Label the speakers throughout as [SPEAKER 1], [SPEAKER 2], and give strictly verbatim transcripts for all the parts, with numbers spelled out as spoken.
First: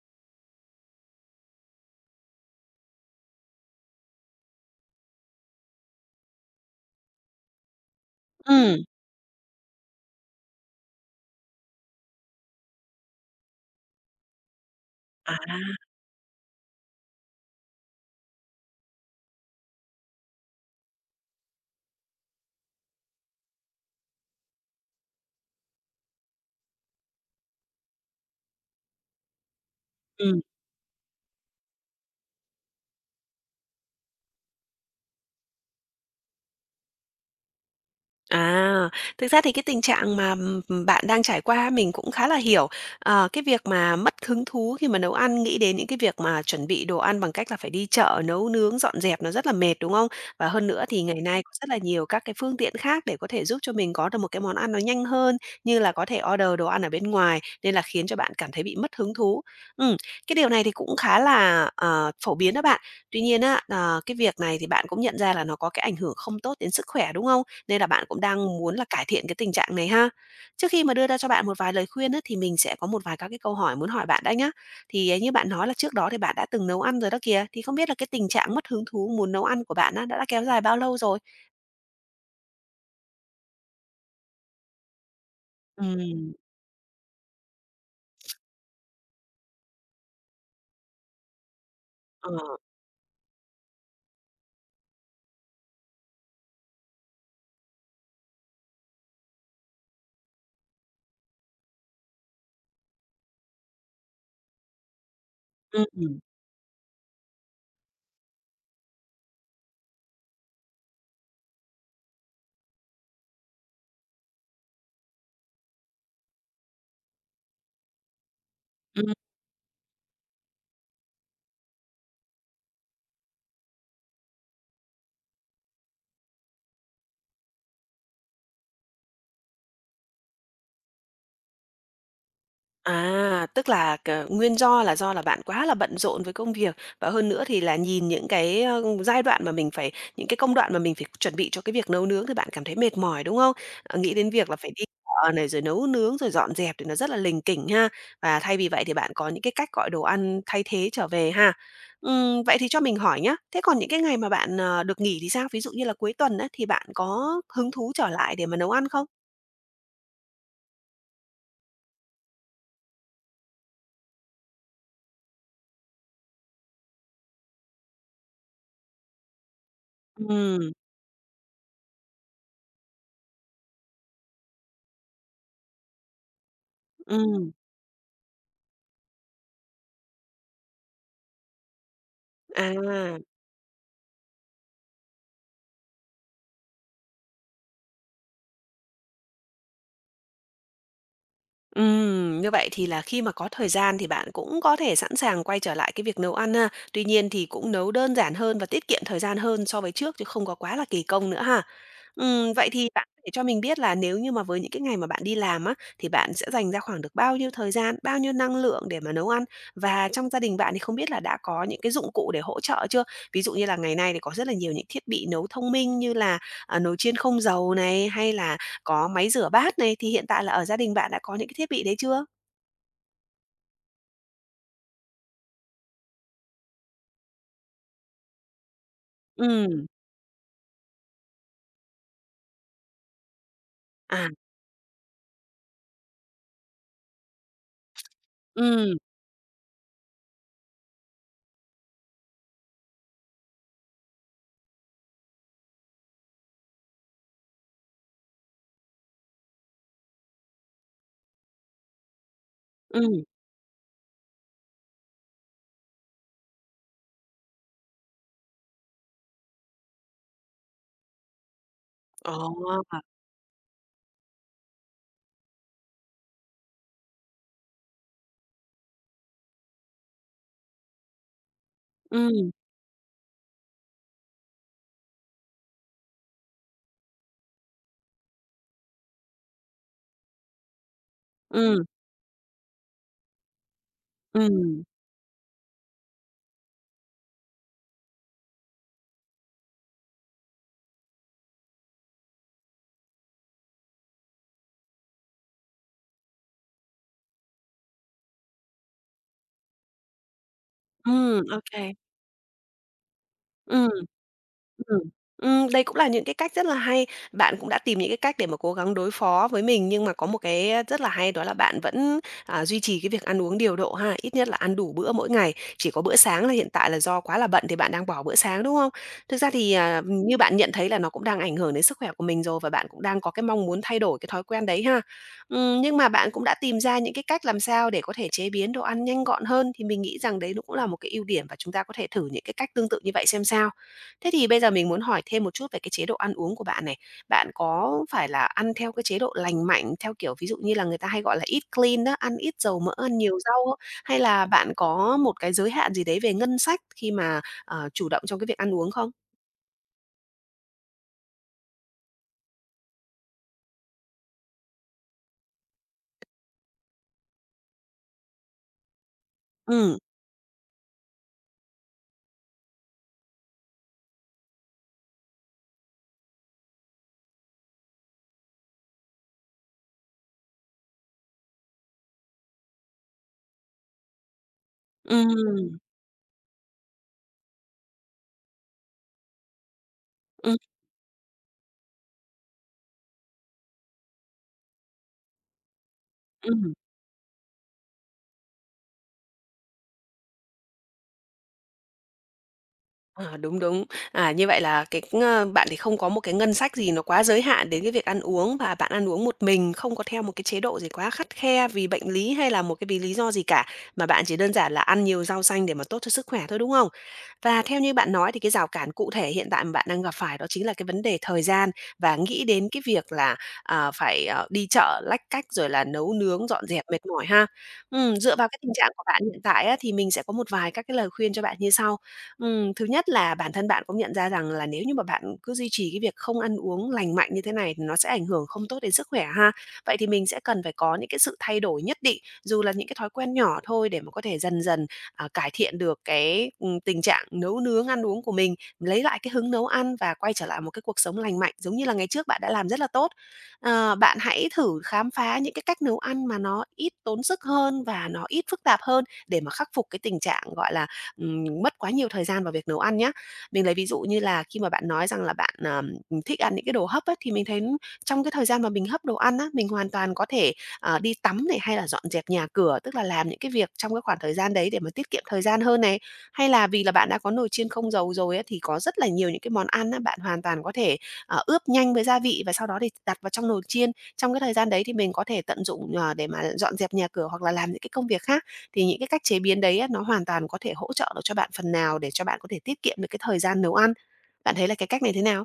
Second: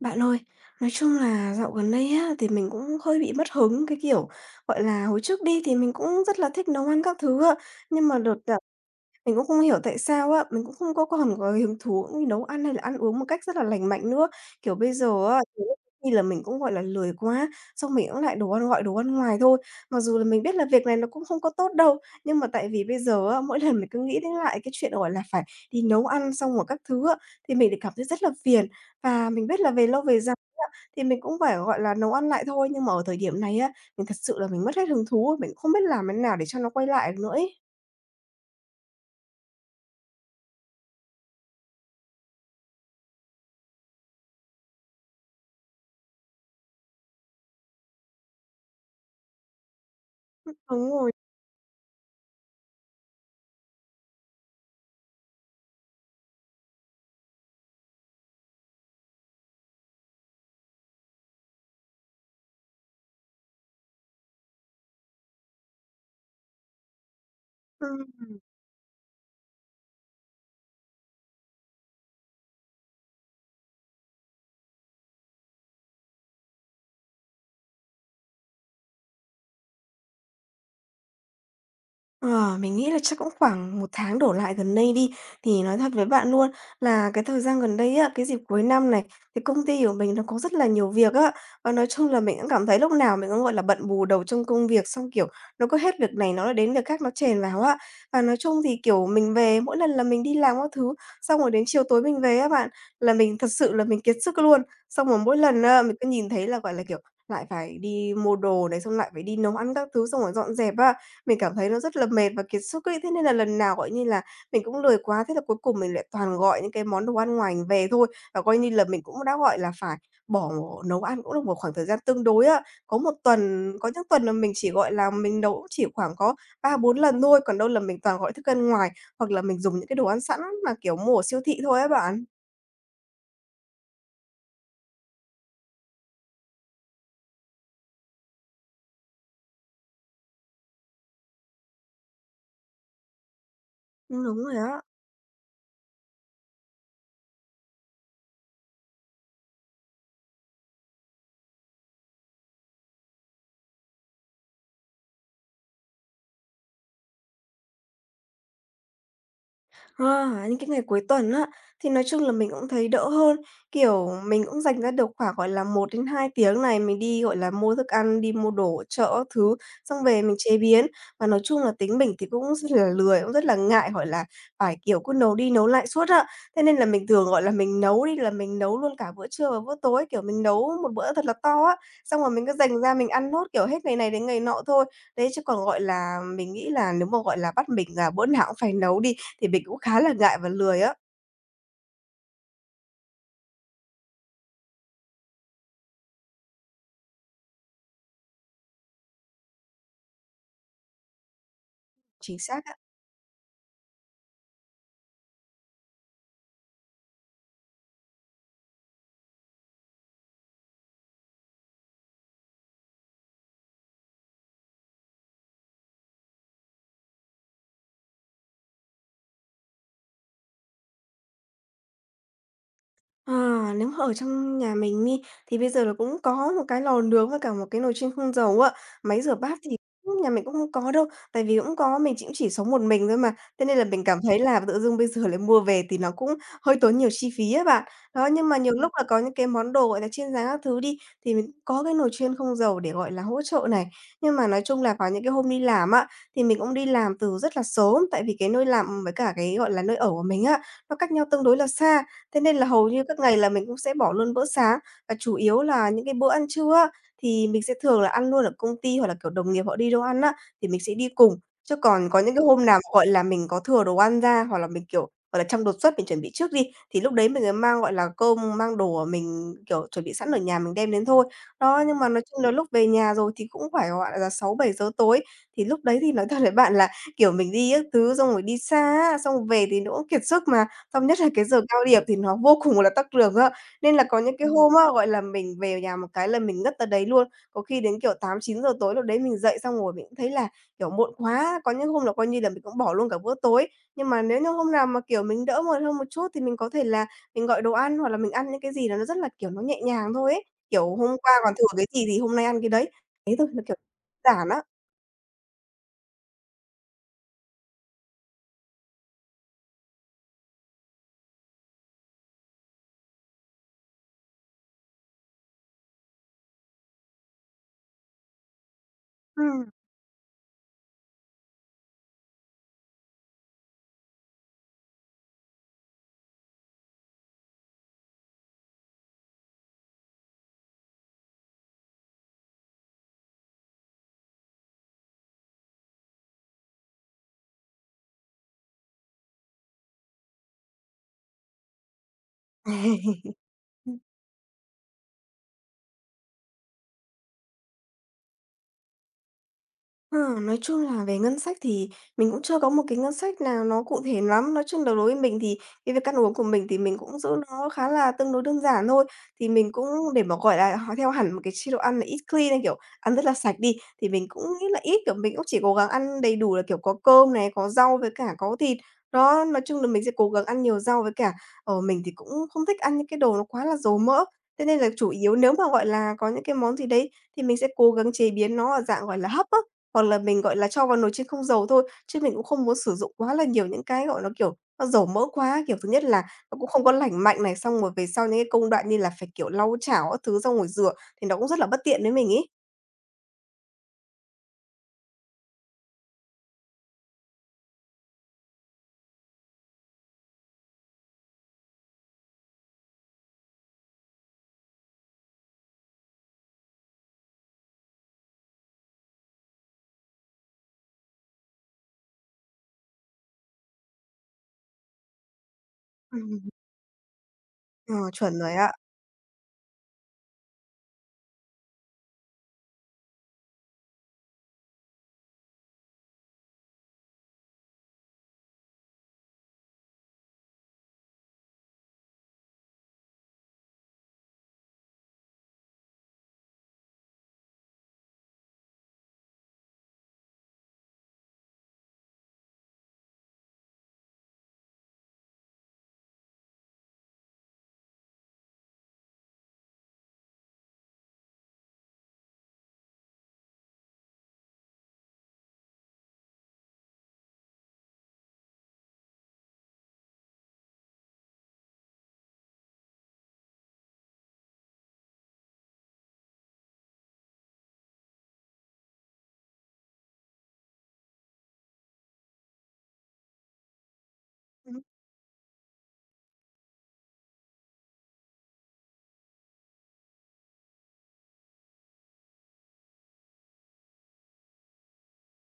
[SPEAKER 1] Bạn ơi, nói chung là dạo gần đây á, thì mình cũng hơi bị mất hứng, cái kiểu, gọi là, hồi trước đi thì mình cũng rất là thích nấu ăn các thứ á, nhưng mà đợt đợt
[SPEAKER 2] Ừm,
[SPEAKER 1] mình cũng không hiểu tại sao á, mình cũng không có còn có hứng thú cũng như nấu ăn hay là ăn uống một cách rất là lành mạnh nữa. Kiểu, bây giờ
[SPEAKER 2] à,
[SPEAKER 1] á, nhiều lúc khi là mình cũng, gọi là, lười quá, xong mình cũng lại đồ ăn gọi đồ ăn ngoài thôi. Mặc dù là mình biết là việc này nó cũng không có tốt đâu, nhưng mà tại vì bây giờ á, mỗi lần mình cứ nghĩ đến lại cái chuyện, gọi là, phải đi nấu ăn xong rồi các thứ á, thì mình lại cảm thấy rất là phiền. Và mình biết là về lâu về dài
[SPEAKER 2] ừm.
[SPEAKER 1] á, thì mình cũng phải, gọi là, nấu ăn lại thôi, nhưng mà ở thời điểm này á, mình thật sự là mình mất hết hứng thú, mình cũng không biết làm thế nào để cho nó quay lại được nữa ấy.
[SPEAKER 2] À, thực ra thì cái tình trạng mà, ừm, ừm, bạn đang trải qua mình cũng khá là hiểu. Ờ, cái việc mà mất hứng thú khi mà nấu ăn, nghĩ đến những cái việc mà chuẩn bị đồ ăn bằng cách là phải đi chợ, nấu nướng, dọn dẹp nó rất là mệt, đúng không? Và hơn nữa
[SPEAKER 1] Đúng
[SPEAKER 2] thì
[SPEAKER 1] rồi.
[SPEAKER 2] ngày nay có rất là nhiều các cái phương tiện khác để có thể giúp cho mình có được một cái món ăn nó nhanh hơn, như là có thể order đồ ăn ở bên ngoài, nên là khiến cho bạn cảm thấy bị mất hứng thú. Ừm, cái điều này thì cũng khá là, ờ, phổ biến đó bạn. Tuy nhiên á, ờ, cái việc này thì bạn cũng nhận ra là nó có cái ảnh hưởng không tốt đến sức khỏe, đúng không? Nên là bạn cũng
[SPEAKER 1] Ừm.
[SPEAKER 2] đang muốn là cải thiện cái tình trạng này ha. Trước khi mà đưa ra cho bạn một vài lời khuyên á, thì mình sẽ có một vài các cái câu hỏi muốn hỏi bạn đã nhá. Thì, à, như bạn nói là trước đó thì bạn đã từng nấu ăn rồi đó kìa, thì không biết là cái tình trạng mất hứng thú muốn nấu ăn của bạn á, đã đã kéo dài bao lâu rồi?
[SPEAKER 1] Ờ, mình nghĩ là chắc cũng khoảng một tháng đổ lại gần đây đi. Thì nói thật với bạn
[SPEAKER 2] Ừm,
[SPEAKER 1] luôn là cái thời gian gần đây á, cái dịp cuối năm này, thì công ty của mình nó có rất là nhiều việc á. Và nói chung là
[SPEAKER 2] ờ,
[SPEAKER 1] mình cũng cảm thấy lúc nào mình cũng, gọi là, bận bù đầu trong công việc, xong, kiểu, nó cứ hết việc này nó lại đến việc khác nó chèn vào á. Và nói chung thì, kiểu, mình về mỗi lần là mình đi làm các thứ, xong rồi đến chiều tối mình về á bạn, là mình thật sự là mình kiệt sức luôn. Xong rồi mỗi lần á, mình cứ
[SPEAKER 2] ừm,
[SPEAKER 1] nhìn thấy là, gọi là, kiểu, lại phải đi mua đồ này, xong lại phải đi nấu ăn các thứ, xong rồi dọn dẹp á. Mình cảm thấy nó rất là mệt và kiệt sức ấy, thế nên là lần nào, gọi như là, mình cũng lười quá, thế là cuối cùng mình lại toàn gọi những cái món đồ ăn ngoài về thôi. Và coi như là mình
[SPEAKER 2] ừm.
[SPEAKER 1] cũng đã, gọi là, phải bỏ nấu ăn cũng được một khoảng thời gian tương đối á. Có một tuần có những tuần là mình chỉ, gọi là, mình nấu cũng chỉ khoảng có ba bốn lần thôi, còn đâu là mình toàn gọi thức ăn ngoài, hoặc là mình dùng những cái đồ ăn sẵn mà, kiểu, mua ở siêu thị thôi á bạn.
[SPEAKER 2] À, tức là c nguyên do là do là bạn quá là bận rộn với công việc, và hơn nữa thì là nhìn những cái, ơ, giai đoạn mà mình phải những cái công đoạn mà mình phải chuẩn bị cho cái việc nấu nướng thì bạn cảm thấy mệt mỏi, đúng không? Ờ, nghĩ
[SPEAKER 1] Ừm,
[SPEAKER 2] đến
[SPEAKER 1] đúng
[SPEAKER 2] việc
[SPEAKER 1] rồi
[SPEAKER 2] là phải
[SPEAKER 1] á.
[SPEAKER 2] đi chợ này, rồi nấu nướng, rồi dọn dẹp thì nó rất là lỉnh kỉnh ha. Và thay vì vậy thì bạn có những cái cách gọi đồ ăn thay thế trở về ha. Ừm, vậy thì cho mình hỏi nhá, thế còn những cái ngày mà bạn, ờ, được nghỉ thì sao? Ví dụ như là cuối tuần á, thì bạn có hứng thú trở lại để mà nấu ăn không?
[SPEAKER 1] À, những cái ngày cuối tuần á, thì nói chung là mình cũng thấy đỡ hơn, kiểu, mình cũng dành ra được khoảng, gọi là, một đến hai tiếng này, mình đi, gọi là, mua thức ăn, đi mua đồ ở chợ các thứ, xong về mình chế
[SPEAKER 2] Ừm,
[SPEAKER 1] biến. Và nói chung là tính mình thì cũng rất là lười, cũng rất là ngại, gọi là, phải, kiểu, cứ nấu đi nấu lại suốt á. Thế nên là mình thường, gọi là,
[SPEAKER 2] ừm,
[SPEAKER 1] mình nấu đi là mình nấu luôn cả bữa trưa và bữa tối, kiểu, mình nấu một bữa thật là to á, xong rồi mình cứ dành ra mình
[SPEAKER 2] à.
[SPEAKER 1] ăn nốt, kiểu, hết ngày này đến ngày nọ thôi. Đấy, chứ còn, gọi là, mình nghĩ là nếu mà, gọi là, bắt mình là bữa nào cũng phải nấu đi, thì mình cũng khá là ngại và lười á.
[SPEAKER 2] Ừm, như vậy thì là khi mà có thời gian thì bạn cũng có thể sẵn sàng quay trở lại cái việc nấu ăn ha. Tuy nhiên thì cũng nấu đơn giản hơn và tiết kiệm thời gian hơn so với trước chứ không có quá là kỳ công nữa ha.
[SPEAKER 1] Chính
[SPEAKER 2] Ừm,
[SPEAKER 1] xác
[SPEAKER 2] vậy
[SPEAKER 1] á.
[SPEAKER 2] thì bạn có thể cho mình biết là nếu như mà với những cái ngày mà bạn đi làm á, thì bạn sẽ dành ra khoảng được bao nhiêu thời gian, bao nhiêu năng lượng để mà nấu ăn? Và trong gia đình bạn thì không biết là đã có những cái dụng cụ để hỗ trợ chưa? Ví dụ như là ngày nay thì có rất là nhiều những thiết bị nấu thông minh như là, à, nồi chiên không dầu này, hay là có máy rửa bát này, thì hiện tại là ở gia đình bạn đã có những cái thiết bị đấy chưa?
[SPEAKER 1] À, nếu mà ở trong nhà mình đi, thì bây giờ là cũng có một cái lò nướng với cả một cái nồi chiên không dầu á. Máy rửa bát thì
[SPEAKER 2] Ừm,
[SPEAKER 1] cũng- nhà mình cũng không có đâu, tại vì cũng có mình chỉ cũng chỉ sống một mình thôi mà. Thế nên là mình cảm
[SPEAKER 2] à,
[SPEAKER 1] thấy là tự dưng bây giờ lại mua về thì nó cũng hơi tốn nhiều chi phí á bạn. Đó, nhưng mà nhiều lúc
[SPEAKER 2] ừm,
[SPEAKER 1] là có những cái món đồ, gọi là, chiên rán các thứ đi, thì mình có cái nồi chiên không dầu để, gọi là, hỗ trợ này. Nhưng mà nói chung là vào những cái hôm đi làm á, thì mình cũng đi làm từ rất là sớm, tại vì cái nơi làm với cả cái, gọi là, nơi ở của mình á, nó cách nhau tương đối là xa. Thế nên là hầu như các
[SPEAKER 2] ừm,
[SPEAKER 1] ngày là mình cũng sẽ bỏ luôn bữa sáng, và chủ yếu là những cái bữa ăn trưa á, thì mình sẽ thường là ăn luôn ở công ty hoặc là, kiểu, đồng nghiệp họ đi đâu ăn á, thì mình sẽ đi cùng. Chứ còn có những cái hôm nào,
[SPEAKER 2] ồ,
[SPEAKER 1] gọi là, mình có thừa đồ ăn ra hoặc là mình, kiểu, gọi là, trong đột xuất mình chuẩn bị trước đi, thì lúc đấy mình mới mang, gọi là, cơm, mang đồ của mình, kiểu, chuẩn bị sẵn ở nhà mình đem đến thôi. Đó, nhưng mà nói chung là
[SPEAKER 2] ừm,
[SPEAKER 1] lúc về nhà rồi thì cũng phải, gọi là, sáu bảy giờ tối, thì lúc đấy thì nói thật với bạn là, kiểu, mình đi các thứ xong rồi đi xa á, xong về thì nó cũng kiệt sức mà. Xong nhất là cái giờ cao
[SPEAKER 2] ừm,
[SPEAKER 1] điểm thì nó vô cùng là tắc đường á, nên là có những cái hôm
[SPEAKER 2] ừm,
[SPEAKER 1] á, gọi là, mình về nhà một cái là mình ngất tới đấy luôn. Có khi đến, kiểu, tám chín giờ tối lúc đấy mình dậy xong rồi mình cũng thấy là, kiểu, muộn quá, có những hôm là coi như là mình cũng bỏ luôn cả bữa tối. Nhưng mà nếu như hôm nào mà, kiểu, mình đỡ mệt hơn một chút thì mình có thể là mình gọi đồ ăn hoặc là mình ăn những cái gì đó nó rất là, kiểu, nó nhẹ nhàng thôi ấy. Kiểu, hôm qua
[SPEAKER 2] ừm,
[SPEAKER 1] còn
[SPEAKER 2] ô
[SPEAKER 1] thừa
[SPEAKER 2] kê.
[SPEAKER 1] cái gì thì hôm nay ăn cái đấy. Thế thôi, nó, kiểu, giản á.
[SPEAKER 2] Ừm, ừm, Đây cũng là những cái cách rất là hay. Bạn cũng đã tìm những cái cách để mà cố gắng đối phó với mình, nhưng mà có một cái, rất là hay đó là bạn vẫn, à, duy trì cái việc ăn uống điều độ ha, ít nhất là ăn đủ bữa mỗi ngày. Chỉ có bữa sáng là hiện tại là do quá là bận thì bạn đang bỏ bữa sáng, đúng không? Thực ra
[SPEAKER 1] Ừm.
[SPEAKER 2] thì, à, như bạn nhận thấy là nó cũng đang ảnh hưởng đến sức khỏe của mình rồi và bạn cũng đang có cái mong muốn thay đổi cái thói quen đấy ha. Ừm, nhưng mà bạn cũng đã tìm ra những cái cách làm sao để có thể chế biến đồ ăn nhanh gọn hơn, thì mình nghĩ rằng đấy nó cũng là một cái ưu điểm và chúng ta có thể thử những cái cách tương tự như vậy xem sao. Thế thì bây giờ mình muốn hỏi thêm một chút về cái chế độ ăn uống của bạn này. Bạn có phải là ăn theo cái chế độ lành mạnh, theo kiểu, ví dụ như là người ta hay gọi là eat clean đó ăn ít dầu mỡ, ăn nhiều rau không? Hay là bạn có một cái giới hạn gì đấy về ngân sách khi mà, ờ, chủ động trong cái việc ăn uống không?
[SPEAKER 1] Ờ, nói chung là về ngân sách thì mình cũng chưa có một cái ngân sách nào nó cụ thể lắm. Nói chung là đối với mình thì cái việc ăn uống của mình thì mình cũng giữ nó khá là tương đối đơn giản thôi. Thì mình cũng
[SPEAKER 2] Ừ,
[SPEAKER 1] để mà, gọi là, h theo hẳn một cái chế độ ăn là eat clean hay, kiểu, ăn rất là sạch đi, thì mình cũng nghĩ là ít, kiểu, mình cũng chỉ cố gắng ăn đầy đủ là, kiểu, có cơm này, có rau với cả có thịt. Đó, nói chung là mình sẽ cố gắng ăn nhiều rau với cả, ở mình thì cũng không thích ăn những cái đồ nó quá là dầu mỡ. Thế nên là chủ yếu nếu mà,
[SPEAKER 2] ừ,
[SPEAKER 1] gọi là, có những cái món gì đấy thì mình sẽ cố gắng chế biến nó ở dạng, gọi là, hấp á. Hoặc là mình, gọi
[SPEAKER 2] ừm,
[SPEAKER 1] là, cho vào nồi chiên không dầu thôi, chứ mình cũng không muốn sử dụng quá là nhiều những cái, gọi là, kiểu, nó dầu mỡ quá. Kiểu, thứ nhất là nó cũng
[SPEAKER 2] ừm.
[SPEAKER 1] không có lành mạnh này, xong rồi về sau những cái công đoạn như là phải, kiểu, lau chảo các thứ xong rồi rửa thì nó cũng rất là bất tiện với mình ấy.
[SPEAKER 2] À, đúng, đúng. À, như vậy là cái, ơ, bạn thì không có một cái ngân sách gì nó quá giới hạn đến cái việc ăn uống và bạn ăn uống một mình, không có theo một cái chế độ gì quá khắt khe vì bệnh lý hay là một cái vì lý do gì cả, mà bạn chỉ đơn giản là ăn nhiều rau xanh để mà tốt cho sức khỏe thôi, đúng không? Và theo như bạn nói thì cái rào cản cụ thể hiện tại mà bạn đang gặp phải đó chính là cái vấn đề thời gian và nghĩ đến cái việc là, à, phải, ờ, đi chợ lách cách rồi là nấu
[SPEAKER 1] Ừm.
[SPEAKER 2] nướng, dọn dẹp mệt mỏi ha.
[SPEAKER 1] Ờ,
[SPEAKER 2] Ừm, dựa
[SPEAKER 1] chuẩn
[SPEAKER 2] vào
[SPEAKER 1] rồi
[SPEAKER 2] cái
[SPEAKER 1] ạ.
[SPEAKER 2] tình trạng của bạn hiện tại á, thì mình sẽ có một vài các cái lời khuyên cho bạn như sau. Ừm, thứ nhất là bản thân bạn cũng nhận ra rằng là nếu như mà bạn cứ duy trì cái việc không ăn uống lành mạnh như thế này thì nó sẽ ảnh hưởng không tốt đến sức khỏe ha. Vậy thì mình sẽ cần phải có những cái sự thay đổi nhất định, dù là những cái thói quen nhỏ thôi để mà có thể dần dần, à, cải thiện được cái, ừm, tình trạng nấu nướng ăn uống của mình, lấy lại cái hứng nấu ăn và quay trở lại một cái cuộc sống lành mạnh giống như là ngày trước bạn đã làm rất là tốt. Ờ, bạn hãy thử khám phá những cái cách nấu ăn mà nó ít tốn sức hơn và nó ít phức tạp hơn để mà khắc phục cái tình trạng, gọi là, ừm, mất quá nhiều thời gian vào việc nấu ăn nhé. Mình lấy ví dụ như là khi mà bạn nói rằng là bạn, ờm, thích ăn những cái đồ hấp á, thì mình thấy trong cái thời gian mà mình hấp đồ ăn á, mình hoàn toàn có thể, ờ, đi tắm này, hay là dọn dẹp nhà cửa, tức là làm những cái việc trong cái khoảng thời gian đấy để mà tiết kiệm thời gian hơn này. Hay là vì là bạn đã có nồi chiên không dầu rồi á, thì có rất là nhiều những cái món ăn á, bạn hoàn toàn có thể, ờ, ướp nhanh với gia vị và sau đó thì đặt vào trong nồi chiên. Trong cái thời gian đấy thì mình có thể tận dụng, ờ, để mà dọn dẹp nhà cửa hoặc là làm những cái công việc khác. Thì những cái cách chế biến đấy á, nó hoàn toàn có thể hỗ trợ được cho bạn phần nào để cho bạn có thể tiết kiệm được cái thời gian nấu ăn. Bạn thấy là cái cách này thế nào?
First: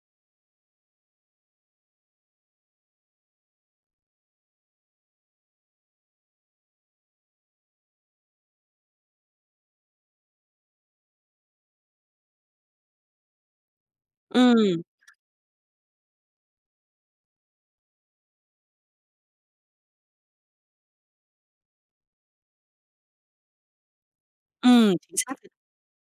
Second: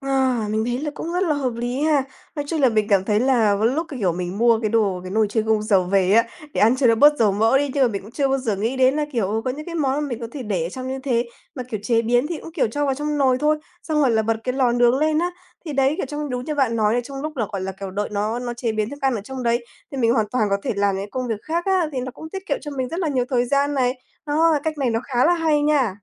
[SPEAKER 1] À, mình thấy là cũng rất là hợp lý ha. Nói chung là mình cảm thấy là có lúc, cái kiểu, mình mua cái đồ cái nồi chiên không dầu về á, để ăn cho nó bớt dầu mỡ đi, nhưng mà mình cũng chưa bao giờ nghĩ đến là, kiểu, ừ, có những cái món mà mình có thể để ở trong như thế, mà, kiểu, chế biến thì cũng, kiểu, cho vào trong nồi thôi, xong rồi là bật cái lò
[SPEAKER 2] Ừm,
[SPEAKER 1] nướng lên á. Thì đấy, kiểu, trong đúng như bạn nói là trong lúc là, gọi là, kiểu, đợi nó nó chế biến thức ăn ở trong đấy, thì mình hoàn toàn có thể làm những công việc khác á, thì nó cũng tiết kiệm cho mình rất là nhiều thời gian này. Đó, cách này
[SPEAKER 2] ừm,
[SPEAKER 1] nó
[SPEAKER 2] chính
[SPEAKER 1] khá là
[SPEAKER 2] xác.
[SPEAKER 1] hay nha.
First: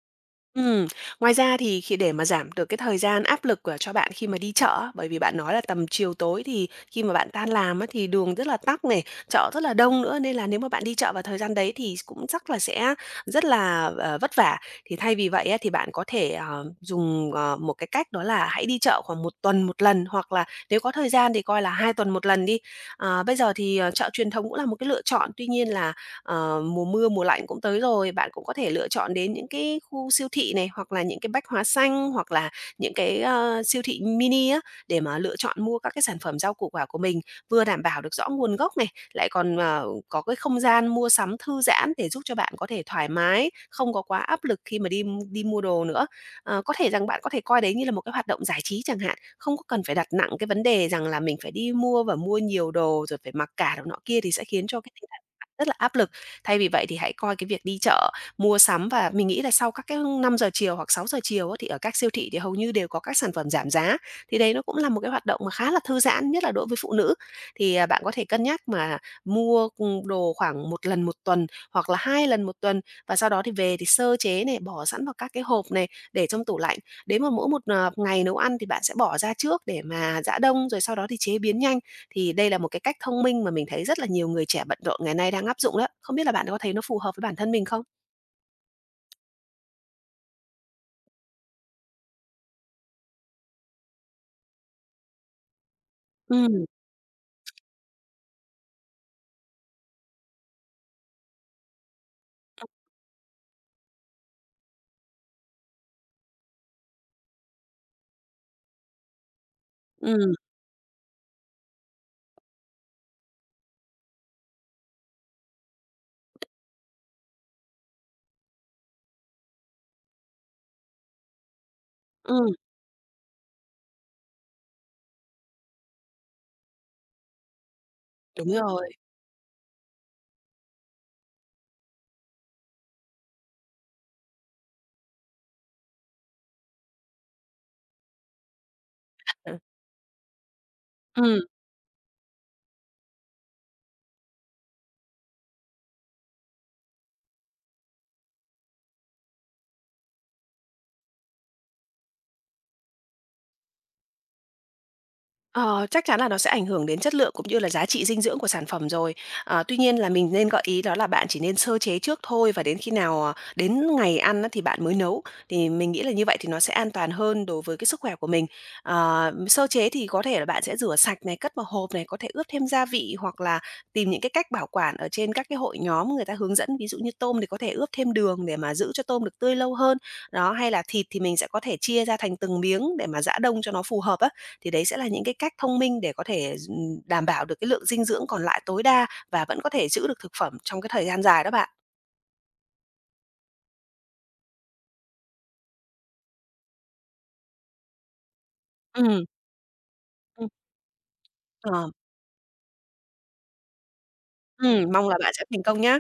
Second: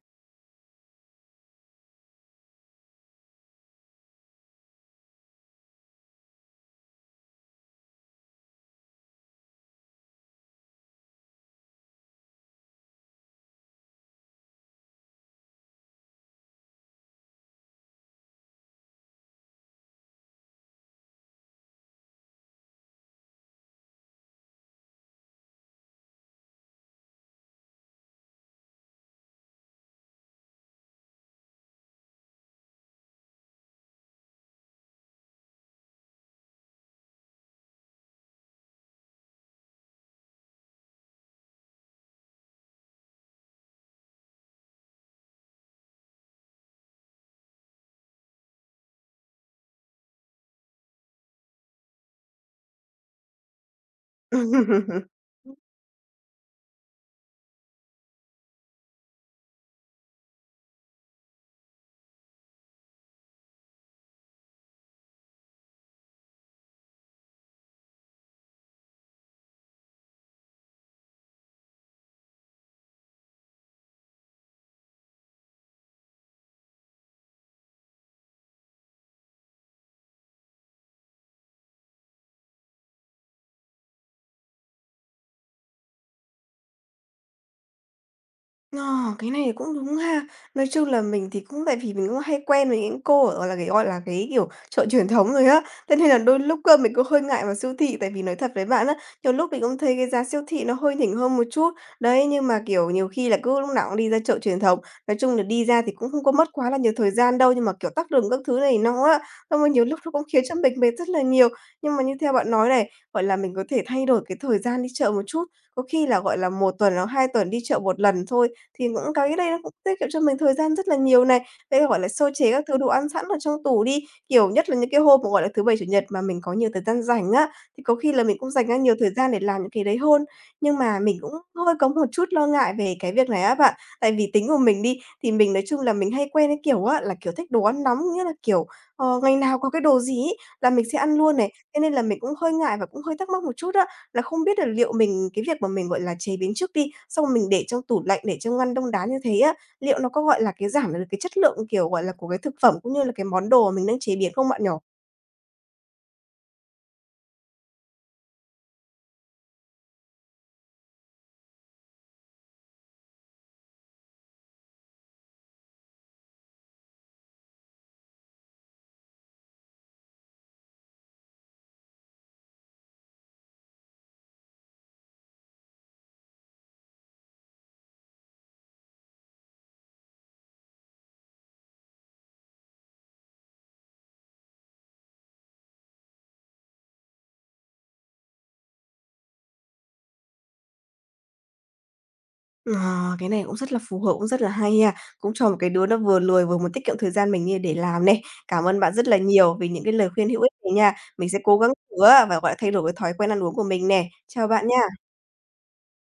[SPEAKER 2] Ừm, Ngoài ra thì khi để mà giảm được cái thời gian áp lực của cho bạn khi mà đi chợ á, bởi vì bạn nói là tầm chiều tối thì khi mà bạn tan làm á, thì đường rất là tắc này, chợ rất là đông nữa, nên là nếu mà bạn đi chợ vào thời gian đấy thì cũng chắc là sẽ rất là, ờ, vất vả. Thì thay vì vậy á, thì bạn có thể, ờ, dùng, ờ, một cái cách đó là hãy đi chợ khoảng một tuần một lần, hoặc là nếu có thời gian thì coi là hai tuần một lần đi. Ờ, bây giờ thì, ờ, chợ truyền thống cũng là một cái lựa chọn, tuy nhiên là ờ, mùa mưa, mùa lạnh cũng tới rồi, bạn cũng có thể lựa chọn đến những cái khu siêu thị này, hoặc là những cái bách hóa xanh, hoặc là những cái, ơ, siêu thị mini á, để mà lựa chọn mua các cái sản phẩm rau củ quả của mình, vừa đảm bảo được rõ nguồn gốc này, lại còn, ờ, có cái không gian mua sắm thư giãn để giúp cho bạn có thể thoải mái, không có quá áp lực khi mà đi đi mua đồ nữa. Ờ, có thể rằng bạn có thể coi đấy như là một cái hoạt động giải trí chẳng hạn, không có cần phải đặt nặng cái vấn đề rằng là mình phải đi mua và mua nhiều đồ rồi phải mặc cả đồ nọ kia thì sẽ khiến cho cái tinh thần bạn rất là áp lực. Thay vì vậy thì hãy coi cái việc đi chợ, mua sắm và mình nghĩ là sau các cái năm giờ chiều hoặc sáu giờ chiều á, thì ở các siêu thị thì hầu như đều có các sản phẩm giảm giá, thì đấy nó cũng là một cái hoạt động mà khá là thư giãn, nhất là đối với phụ nữ. Thì, à, bạn có thể cân nhắc mà mua, ừm, đồ khoảng một lần một tuần hoặc là hai lần một tuần và sau đó thì về thì sơ chế này, bỏ sẵn vào các cái hộp này, để trong tủ lạnh. Đến mà mỗi một, ờ, ngày nấu ăn thì bạn sẽ bỏ ra trước để mà giã đông, rồi sau đó thì chế biến nhanh. Thì đây là một cái cách thông minh mà mình thấy rất là nhiều người trẻ bận rộn ngày nay đang áp dụng đó. Không biết là bạn có thấy nó phù hợp với bản thân mình không?
[SPEAKER 1] Ờ, cái này thì cũng đúng ha. Nói chung là mình thì cũng tại vì mình cũng hay quen với những cô ở, gọi là, cái, gọi là, cái, kiểu, chợ truyền thống rồi á, thế nên là đôi lúc
[SPEAKER 2] Ừm,
[SPEAKER 1] cơ mình cũng hơi ngại vào siêu thị. Tại vì nói thật với bạn á, nhiều lúc mình cũng thấy cái giá siêu thị nó hơi nhỉnh hơn một chút. Đấy, nhưng mà, kiểu, nhiều khi là cứ lúc nào cũng đi ra chợ truyền thống, nói chung là đi ra thì cũng không có mất quá là nhiều thời gian đâu, nhưng mà, kiểu, tắc đường các thứ này nó á, xong rồi nhiều lúc nó cũng
[SPEAKER 2] ừm,
[SPEAKER 1] khiến cho mình mệt rất là nhiều. Nhưng mà như theo bạn nói này, gọi là, mình có thể thay đổi cái thời gian đi chợ một chút, có khi là, gọi là, một tuần hoặc hai tuần đi chợ một lần thôi, thì cũng cái đây nó cũng tiết kiệm cho mình thời gian rất là nhiều này. Đây, gọi là, sơ chế
[SPEAKER 2] ừm,
[SPEAKER 1] các thứ đồ ăn sẵn ở trong tủ đi, kiểu, nhất là những cái hôm mà, gọi là, thứ Bảy, Chủ nhật mà mình có nhiều thời gian rảnh á, thì có khi là mình
[SPEAKER 2] đúng
[SPEAKER 1] cũng dành ra
[SPEAKER 2] rồi.
[SPEAKER 1] nhiều thời gian để làm những cái đấy hơn. Nhưng mà mình cũng hơi có một chút lo ngại về cái việc này á bạn, tại vì tính của mình đi, thì mình nói chung là mình hay quen cái kiểu á, là, kiểu, thích đồ ăn nóng, nghĩa là, kiểu, ờ, ngày
[SPEAKER 2] Ờ.
[SPEAKER 1] nào có cái đồ gì ấy là mình sẽ ăn luôn
[SPEAKER 2] Ừm.
[SPEAKER 1] này, thế nên là mình cũng hơi ngại và cũng hơi thắc mắc một chút á, là không biết được liệu mình cái việc mà mình, gọi là, chế biến trước đi, xong rồi mình để trong tủ lạnh, để trong ngăn đông đá như thế á, liệu nó có, gọi là, cái giảm được cái chất lượng, kiểu, gọi là, của cái thực phẩm cũng như là cái món đồ mà mình đang chế biến không bạn nhỏ.
[SPEAKER 2] Ờ, chắc chắn là nó sẽ ảnh hưởng đến chất lượng cũng như là giá trị dinh dưỡng của sản phẩm rồi. À, tuy nhiên là mình nên gợi ý đó là bạn chỉ nên sơ chế trước thôi và đến khi nào, à, đến ngày ăn á thì bạn mới nấu. Thì mình nghĩ là như vậy thì nó sẽ an toàn hơn đối với cái sức khỏe của mình. Ờ, sơ chế thì có thể là bạn sẽ rửa sạch này, cất vào hộp này, có thể ướp thêm gia vị hoặc là tìm những cái cách bảo quản ở trên các cái hội nhóm người ta hướng dẫn. Ví dụ như tôm thì có thể ướp thêm đường để mà giữ cho tôm được tươi lâu hơn. Đó, hay là thịt thì mình sẽ có thể chia ra thành từng miếng để mà giã đông cho nó phù hợp á thì đấy sẽ là những cái cách thông minh để có thể d đảm bảo được cái lượng dinh dưỡng còn lại tối đa và vẫn có thể giữ được thực phẩm trong cái thời gian dài đó bạn.
[SPEAKER 1] Ờ, cái này cũng rất là phù hợp, cũng rất là hay nha, cũng cho một cái đứa nó vừa lười vừa muốn tiết kiệm thời gian mình như để làm này. Cảm ơn bạn rất là
[SPEAKER 2] Ừm,
[SPEAKER 1] nhiều vì những cái lời khuyên hữu
[SPEAKER 2] ừm.
[SPEAKER 1] ích này nha. Mình sẽ cố gắng
[SPEAKER 2] Ờ,
[SPEAKER 1] thử á và, gọi là, thay đổi cái thói quen ăn uống của mình nè. Chào bạn
[SPEAKER 2] ừm,
[SPEAKER 1] nha.
[SPEAKER 2] mong là bạn sẽ thành công nhé.